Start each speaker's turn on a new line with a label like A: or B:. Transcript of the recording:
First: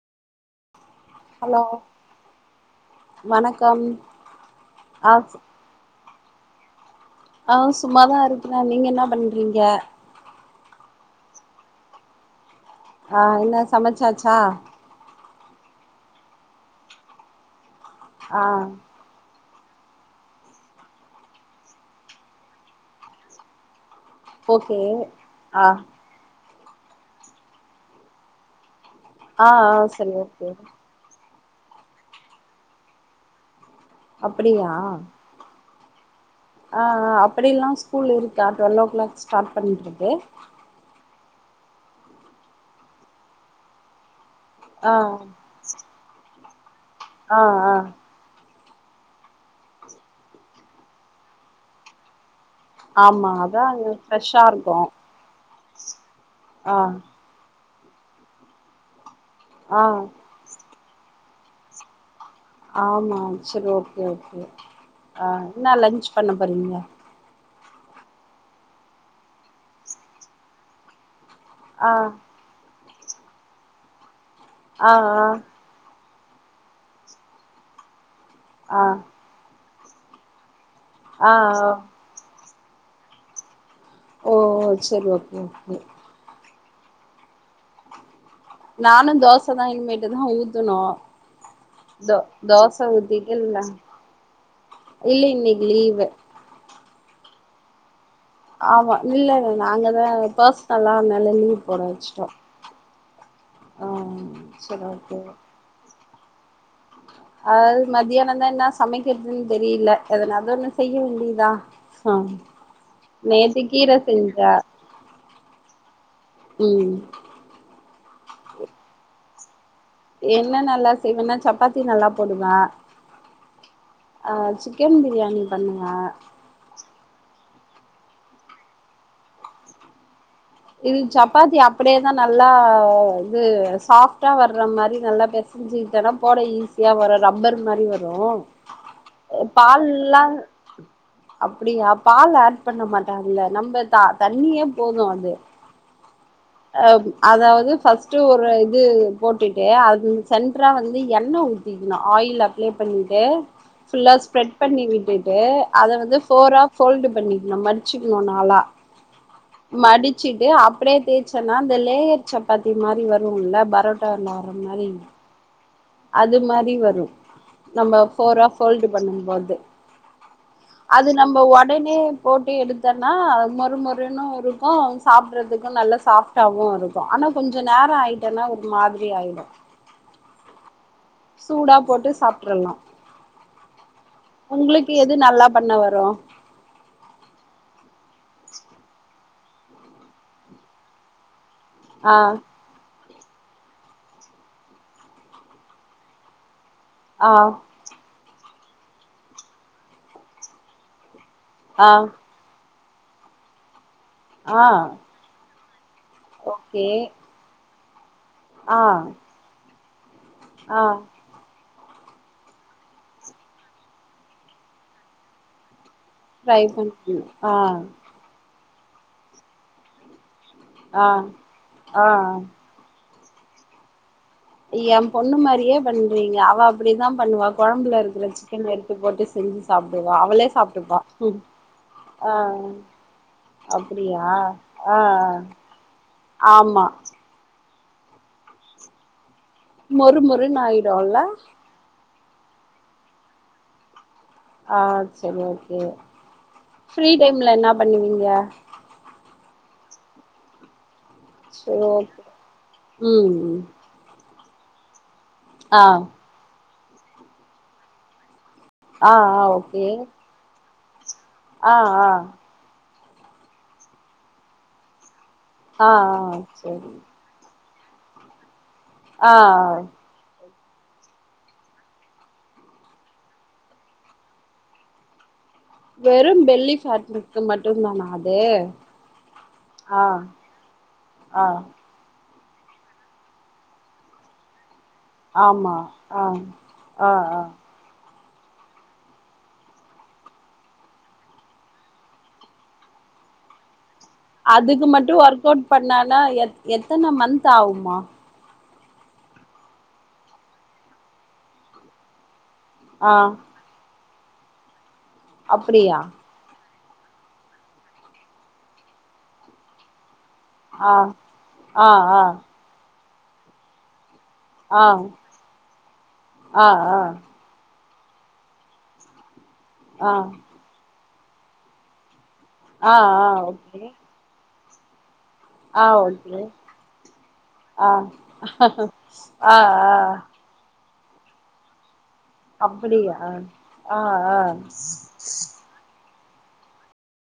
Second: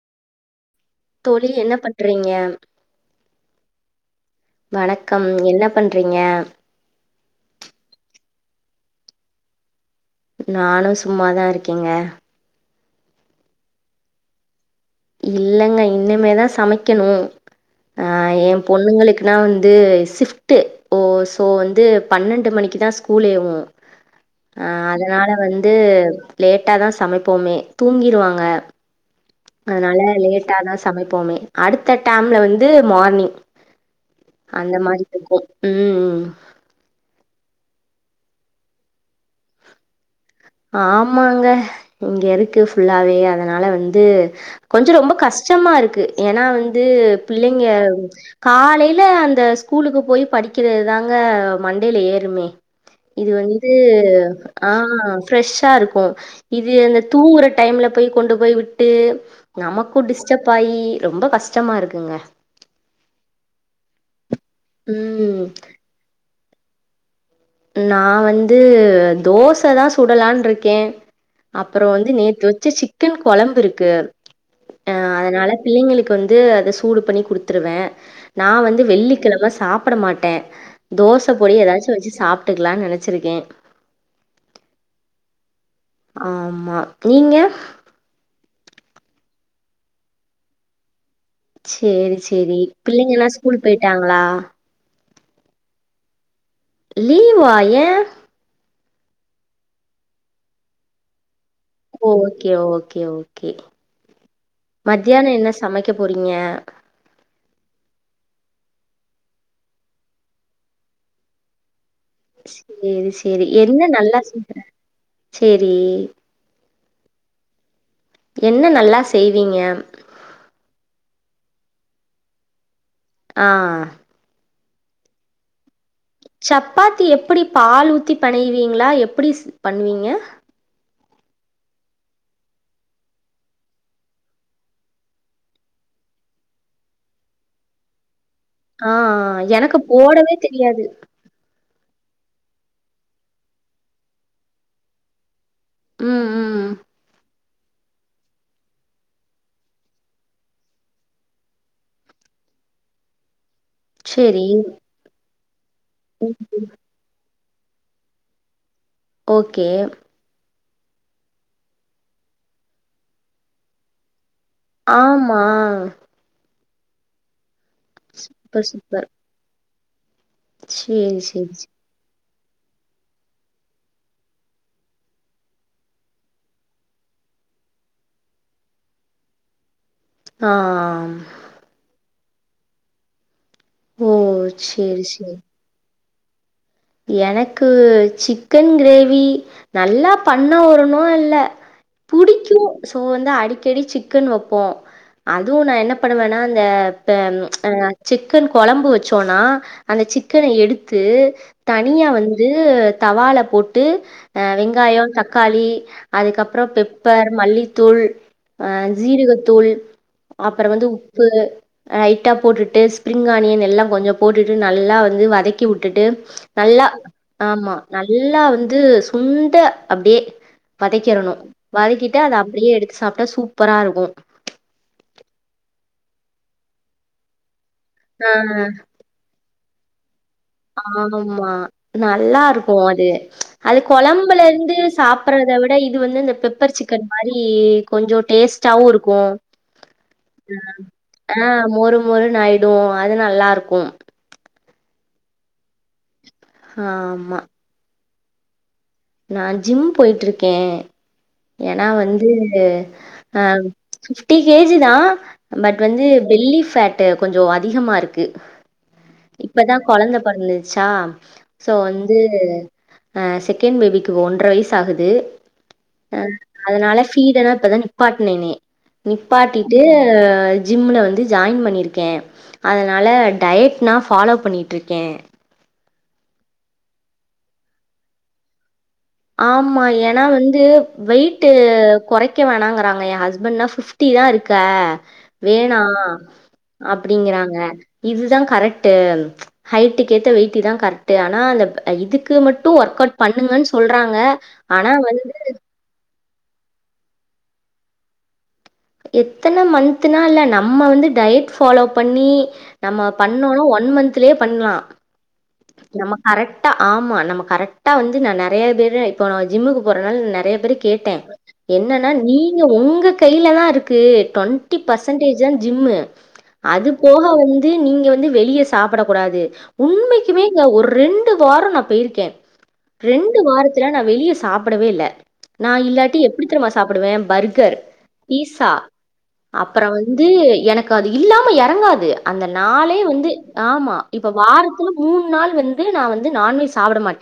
A: தோழி
B: ஹலோ
A: என்ன பண்றீங்க
B: வணக்கம் ஆ
A: வணக்கம் என்னப் பண்றீங்கே
B: அ சும்மாதா இருக்குற நீங்க என்ன பண்றீங்கே
A: நானு சும்மாதா இருக்கேங்க
B: ஆ இன்னா சமச்சாச்சா
A: இல்லங்க இன்னுமே தா சமைக்கணோ அ
B: ஆ
A: ஏ பொண்ணுங்குளுக் நா வந்து ஷிஃப்டு ஓ சோ வந்து பன்னெண்டு மணிக்கு தா ஸ்கூலேவு அ
B: ஓகே
A: அதனால
B: ஆ
A: வந்து லேட்டாதா சமைப்போமே தூங்கிருவாங்க
B: ஆ ஆ
A: அதனால
B: சரி ஓகே
A: லேட்டாதா சமைப்போமே அடுத்த டைம்ல வந்து மார்னிங்
B: அப்படியா
A: அந்த மாரி தெக்கோ ம் ம்
B: ஆ ஆ அப்படீல்லா ஸ்கூல் இருக்கா டுவல்லோ கிளாக் ஸ்டாட் பன்றது
A: ஆமாங்க இங்க இருக்கு ஃபுல்லாவே அதனால வந்து கொஞ்சோ
B: ஆ
A: ரொம்ப கஷ் கூச்சம்மா இருக்கு ஏன்னா வந்து
B: ஆ
A: பிள்ளைங்க
B: ஆ
A: காலைல அந்த ஸ்கூலுக்கு போய் படிக்கறது தாங்க மண்டைல ஏருமே இது
B: ஆமா அதா
A: வந்து
B: அங்க ஃப்ரெஷ்ஷா
A: ஆ
B: இருக்கு
A: ஃப்ரெஷ்ஷா இருக்கோ இது
B: ஆ
A: அந்த தூங்ற டைம்ல போய் கொண்டு போய் விட்டு
B: ஆ
A: நமக்கு டிஸ் ப்பாயி ரொம்ப கஷ்டமா இருக்குங்க
B: ஆமா செரி ஓகே ஓகே
A: ம்
B: அ இன்னா லன்ச்சு பண்ண போறீங்க
A: நா வந்து தோச தா சுடலான் இருக்கே அப்புற
B: ஆ
A: வந்து நேத்து வச்ச சிக்கன் கொழம்பு இருக்கு அ
B: ஆ
A: அதனால பிள்ளைங்களுக்கு வந்து அத சூடு பண்ணி குடுத்துருவ நா வந்து
B: ஆ
A: வெள்ளிகெழம சாப்ட மாட் ட தோச
B: ஆ
A: பொடி
B: ஆ
A: ஏதாச்சு வச்சி சாப்ட்டுக்கலான் நனைச்சிருக்கே
B: ஓ செரி ஓகே ஓகே
A: ஆமா நீங்க
B: நானு தோச தா இனிமேட்டு தா ஊத்தனு
A: சேரி சேரி பிள்ளைங்க எல்லா
B: ஊத்திட்டு இல்ல
A: ஸ்கூல் போயிட்டாங்களா
B: இல்ல இன்னைக்கு லீவு
A: லீவா ஏ
B: ஆமா இல்ல நாங்கதா பர்சனலா அனால லீவு
A: ஓ ஓகே ஓகே ஓகே
B: ஆ செரி ஓகே
A: மத்தியானோ என்ன சமைக்க போறீங்க
B: அதாது மத்தியான தா என்ன சமைக்கிறதுன் தெரியில எதனாது ஒன்னு செய்ய வேண்டியதா ஆ
A: செரி செரி
B: நேத்து
A: என்ன
B: கீர
A: நல்லா செய்
B: செஞ்சே
A: சேரி
B: ம்
A: என்ன நல்லா செய்வீங்க
B: என்ன நல்லா செய்வனா சப்பாத்தி நல்லா போடுவ
A: ஆ
B: அ சிக்கன் பிரியாணி பண்ணுவ
A: சப்பாத்தி எப்டி பால் ஊத்தி பெனைவீங்களா எப்டி பண்ணுவீங்க
B: இது சப்பாத்தி அப்டியேதா நல்லா இது சாஃப்டா வர்ற மாரி நல்லா பெச புரிஞ்சுக்கிட்டனா போட ஈஸியா வரு ரப்பர் மாரி வரு
A: ஆ ஆ எனக்கு போடவே தெரியாது
B: அப்டியா பால் ஆட் பண்ண மாட்டாங்கல்ல நம்ப த தண்ணியே போது அது
A: ம் ம்
B: அ அதாது ஃபஸ்ட் ஃபஸ்ட் ஒரு இது போட்டுட்டு அது சென்ட்ரா வந்து எண்ண ஊத்திக்கிணு ஆயில் அப் அப்லே பண்ணிட்டு ஃபுல்லா
A: சரி.
B: ஸ்ப்ரெட் பண்ணி விட்டுட்டு அத வந்து
A: ம்.
B: ஃபோரா போல்டு பண்ணி ந மடிச்சிக்ணு நாளா
A: ஓகே.
B: மடிச் வச்சிட்டு அப்டியே தேச்சன்னா அந்த லேயர் சப்பாத்தி மாரி வருல்ல பரோட்டால வர மாரி
A: ஆ
B: அது மாரி வரு நம்ம ஃபோரா
A: சூப்பர்,
B: ஃபோல்டு
A: சூப்பர்.
B: பண்ணும்போது அது
A: சரி,
B: நம்ப
A: சரி, சரி.
B: ஒடனே போட்டு எடுத்தன்னா மொறு மொறுன்னு இருக்கு சாப்றதுக்கு நல்லா சாஃப் சாப்டாவு இருக்கு ஆனா கொஞ்சோ நேர ஆயிட்டேன்னா ஒரு மாதிரி ஆயிடு
A: ஆ ஆ
B: சூடா போட்டு சாப்ட்ரலா
A: ஓ!
B: உங்களுக்கு
A: சரி,
B: எது
A: சரி.
B: நல்லா பண்ண வரு
A: எனக்கு சிக்கன் கிரேவி நல்லா பண்ண வருணு இல்ல
B: ஆ
A: து சோ வந்து அடிக்கடி சிக்கன் வப்போ அதுவு நா என்ன பண்ணுவனா அந்த இப்ப
B: ஆ
A: அ சிக்கன் கொழம்பு வச்சோனா அந்த சிக்கன எடுத்து
B: ஆ
A: தனியா வந்து தவால போட்டு அ
B: ஆ
A: வெங்காயொ தக்காளி அதுக்கப்றோ
B: ஓகே
A: பெப்பர் மல்லித்தூள் அ
B: ஆ
A: ஜீரகத்தூள் அப்பற
B: ஆ
A: வந்து உப்பு லைட்டா போட்டுட்டு ஸ்ப்ரிங் ஆனியன் எல்லா கொஞ்சோ போட்டுட்டு நல்லா வந்து வதக்கி உட்டுட்டு
B: ட்ரை
A: நல்லா
B: பண்ண
A: ஆமா
B: ஆ
A: நல்லா வந்து சுண்ட அப்டியே
B: ஆ
A: வதக்கிறணு
B: ஆ
A: வதக்கிட்டு அத அப்டியே எடுத்து சாப்ட்டா சூப்பரா இருக்கு
B: ஏ பொண்ணு மாரியே பண்றீங்க அவ அப்படிதா பண்ணுவா குழம்புல இருக்கிற
A: ஆ
B: சிக்கன எடுத்து போட்டு செஞ்சு சாப்டுவா அவளே சாப்ட்டுப்பா
A: ஆமா
B: ஆ
A: நல்லா இருக்கு அது அது
B: அப்டியா
A: கொழம்புல இருந்து
B: ஆ
A: சாப்றத வி ட இது வந்து இந்த பெப்பர்
B: ஆமா
A: சிக்கன் மாரி கொஞ்சே டேஸ்ட்டாவு இருக்கு
B: மொறு மொறுன்னு ஆயிடுல்ல
A: ஆ மொறு மொறுன்னாயிடு அது நல்லா இருக்கும்
B: ஆ செரி ஓகே ஃப்ரீ
A: ஆமா
B: டைம்ல என்னா பண்ணுவீங்க
A: நா ஜிம் போயிட்ருக்கே
B: சரி
A: ஏன்னா
B: ஓகே
A: வந்து
B: ம்
A: அ
B: ம்
A: ஃபிஃப்டி கேஜி தா பட்
B: ஆ
A: வந்து பெல்லி ஃபேட்டு கொஞ்சோ அதிகமா இருக்கு
B: ஆ ஆ
A: இப்பதா
B: ஓகே
A: கொழந்த பொறந்துச்சா சோ
B: ஆ ஆ
A: வந்து அ செ கன் பேபிக்கு ஒன்ற வய்சாகுது
B: ஆ ஆ
A: அம்
B: சரி
A: அதனால பீடல இப்பதா நிப்பாட்னேனே
B: ஆ
A: நிப்பாட்டிட்டு ஜிம்மில வந்து ஜாயின் பண்ணிருக்கே அதனா டயட் நா ஃபாலோ பண்ணிட்ருக்கே
B: வெறு பெல்லி ஃபேட்டுக்கு மட்டுந்தானா அது
A: ஆம்மா
B: ஆ
A: ஏன்னா வந்து வெய்ட்டு்
B: ஆ
A: கொறை க்க வேணாங்கறாங்க எ ஹஸ்பண்ட்ன்னா ஃபிப்டி தா இருக்க
B: ஆமா
A: வேணா
B: ஆ ஆ ஆ
A: அப்டிங்கறாங்க இதுதா கரெக்டு ஹைட்டுக் ஏத்த வெயிட் இதா கரெக்ட்டு ஆனா இந்த இதுக்கு மட்டு ஒர்க் அவுட் பண்ணுங்கன் சொல்றாங்க
B: அதுக்கு
A: ஆனா
B: மட்டு
A: வந்து
B: ஒர்க் அவுட் பண்ணனா எ எத்தன மந்த் ஆகுமா
A: எத்தன மந்த்னா இல்ல நம்ம வந்து டயட் ஃபாலோ பண்ணி நம்ம
B: ஆ
A: பண்ணொனா ஒன் மந்த்லயே பண்லா
B: அப்படியா
A: நம்ம கரெக்டா ஆமா நம்ம கரெக்டா வந்து நா நெறய பேர இப்ப நா ஜிம்முக்கு போறனால் நெறைய தடவ
B: ஆ
A: கேட்டே
B: ஆ
A: என்னனா
B: ஆ
A: நீங்க உங்க கையில தா இருக்கு டொண்டி
B: ஆ
A: பர்சன்டேஜ் தா ஜிம்மு
B: ஆ
A: அது
B: ஆ
A: போக வந் து நீங்க வந்து வெளியே சாப்படக் கூடாது
B: ஆ
A: உண்மைக்குமே ஒ ஓர் ரெண்டு வார நா பெய்ருக்கே
B: ஆ ஆ
A: ரெண்டு
B: ஓகே
A: வாரத்துல நா வெளிய சாப்டவே இல்ல நா
B: ஆ
A: இல்லாட்டி
B: ஓகே
A: எப்டி தெரிமா சாப்டுவே பர்கர்
B: ஆ
A: பீஸ் ஸா
B: ஆ ஆ
A: அப்பறோ வந்து எனக்கு அது இல்லாம எறங்காது அந்த நாளே
B: அப்படியா
A: வந்து ஆமா
B: ஆ
A: இப்போ வாரத்துல
B: ஆ
A: மூணு நாள் வந்து நா வந்து நான்வெஜ் சாப்பட மாட்டே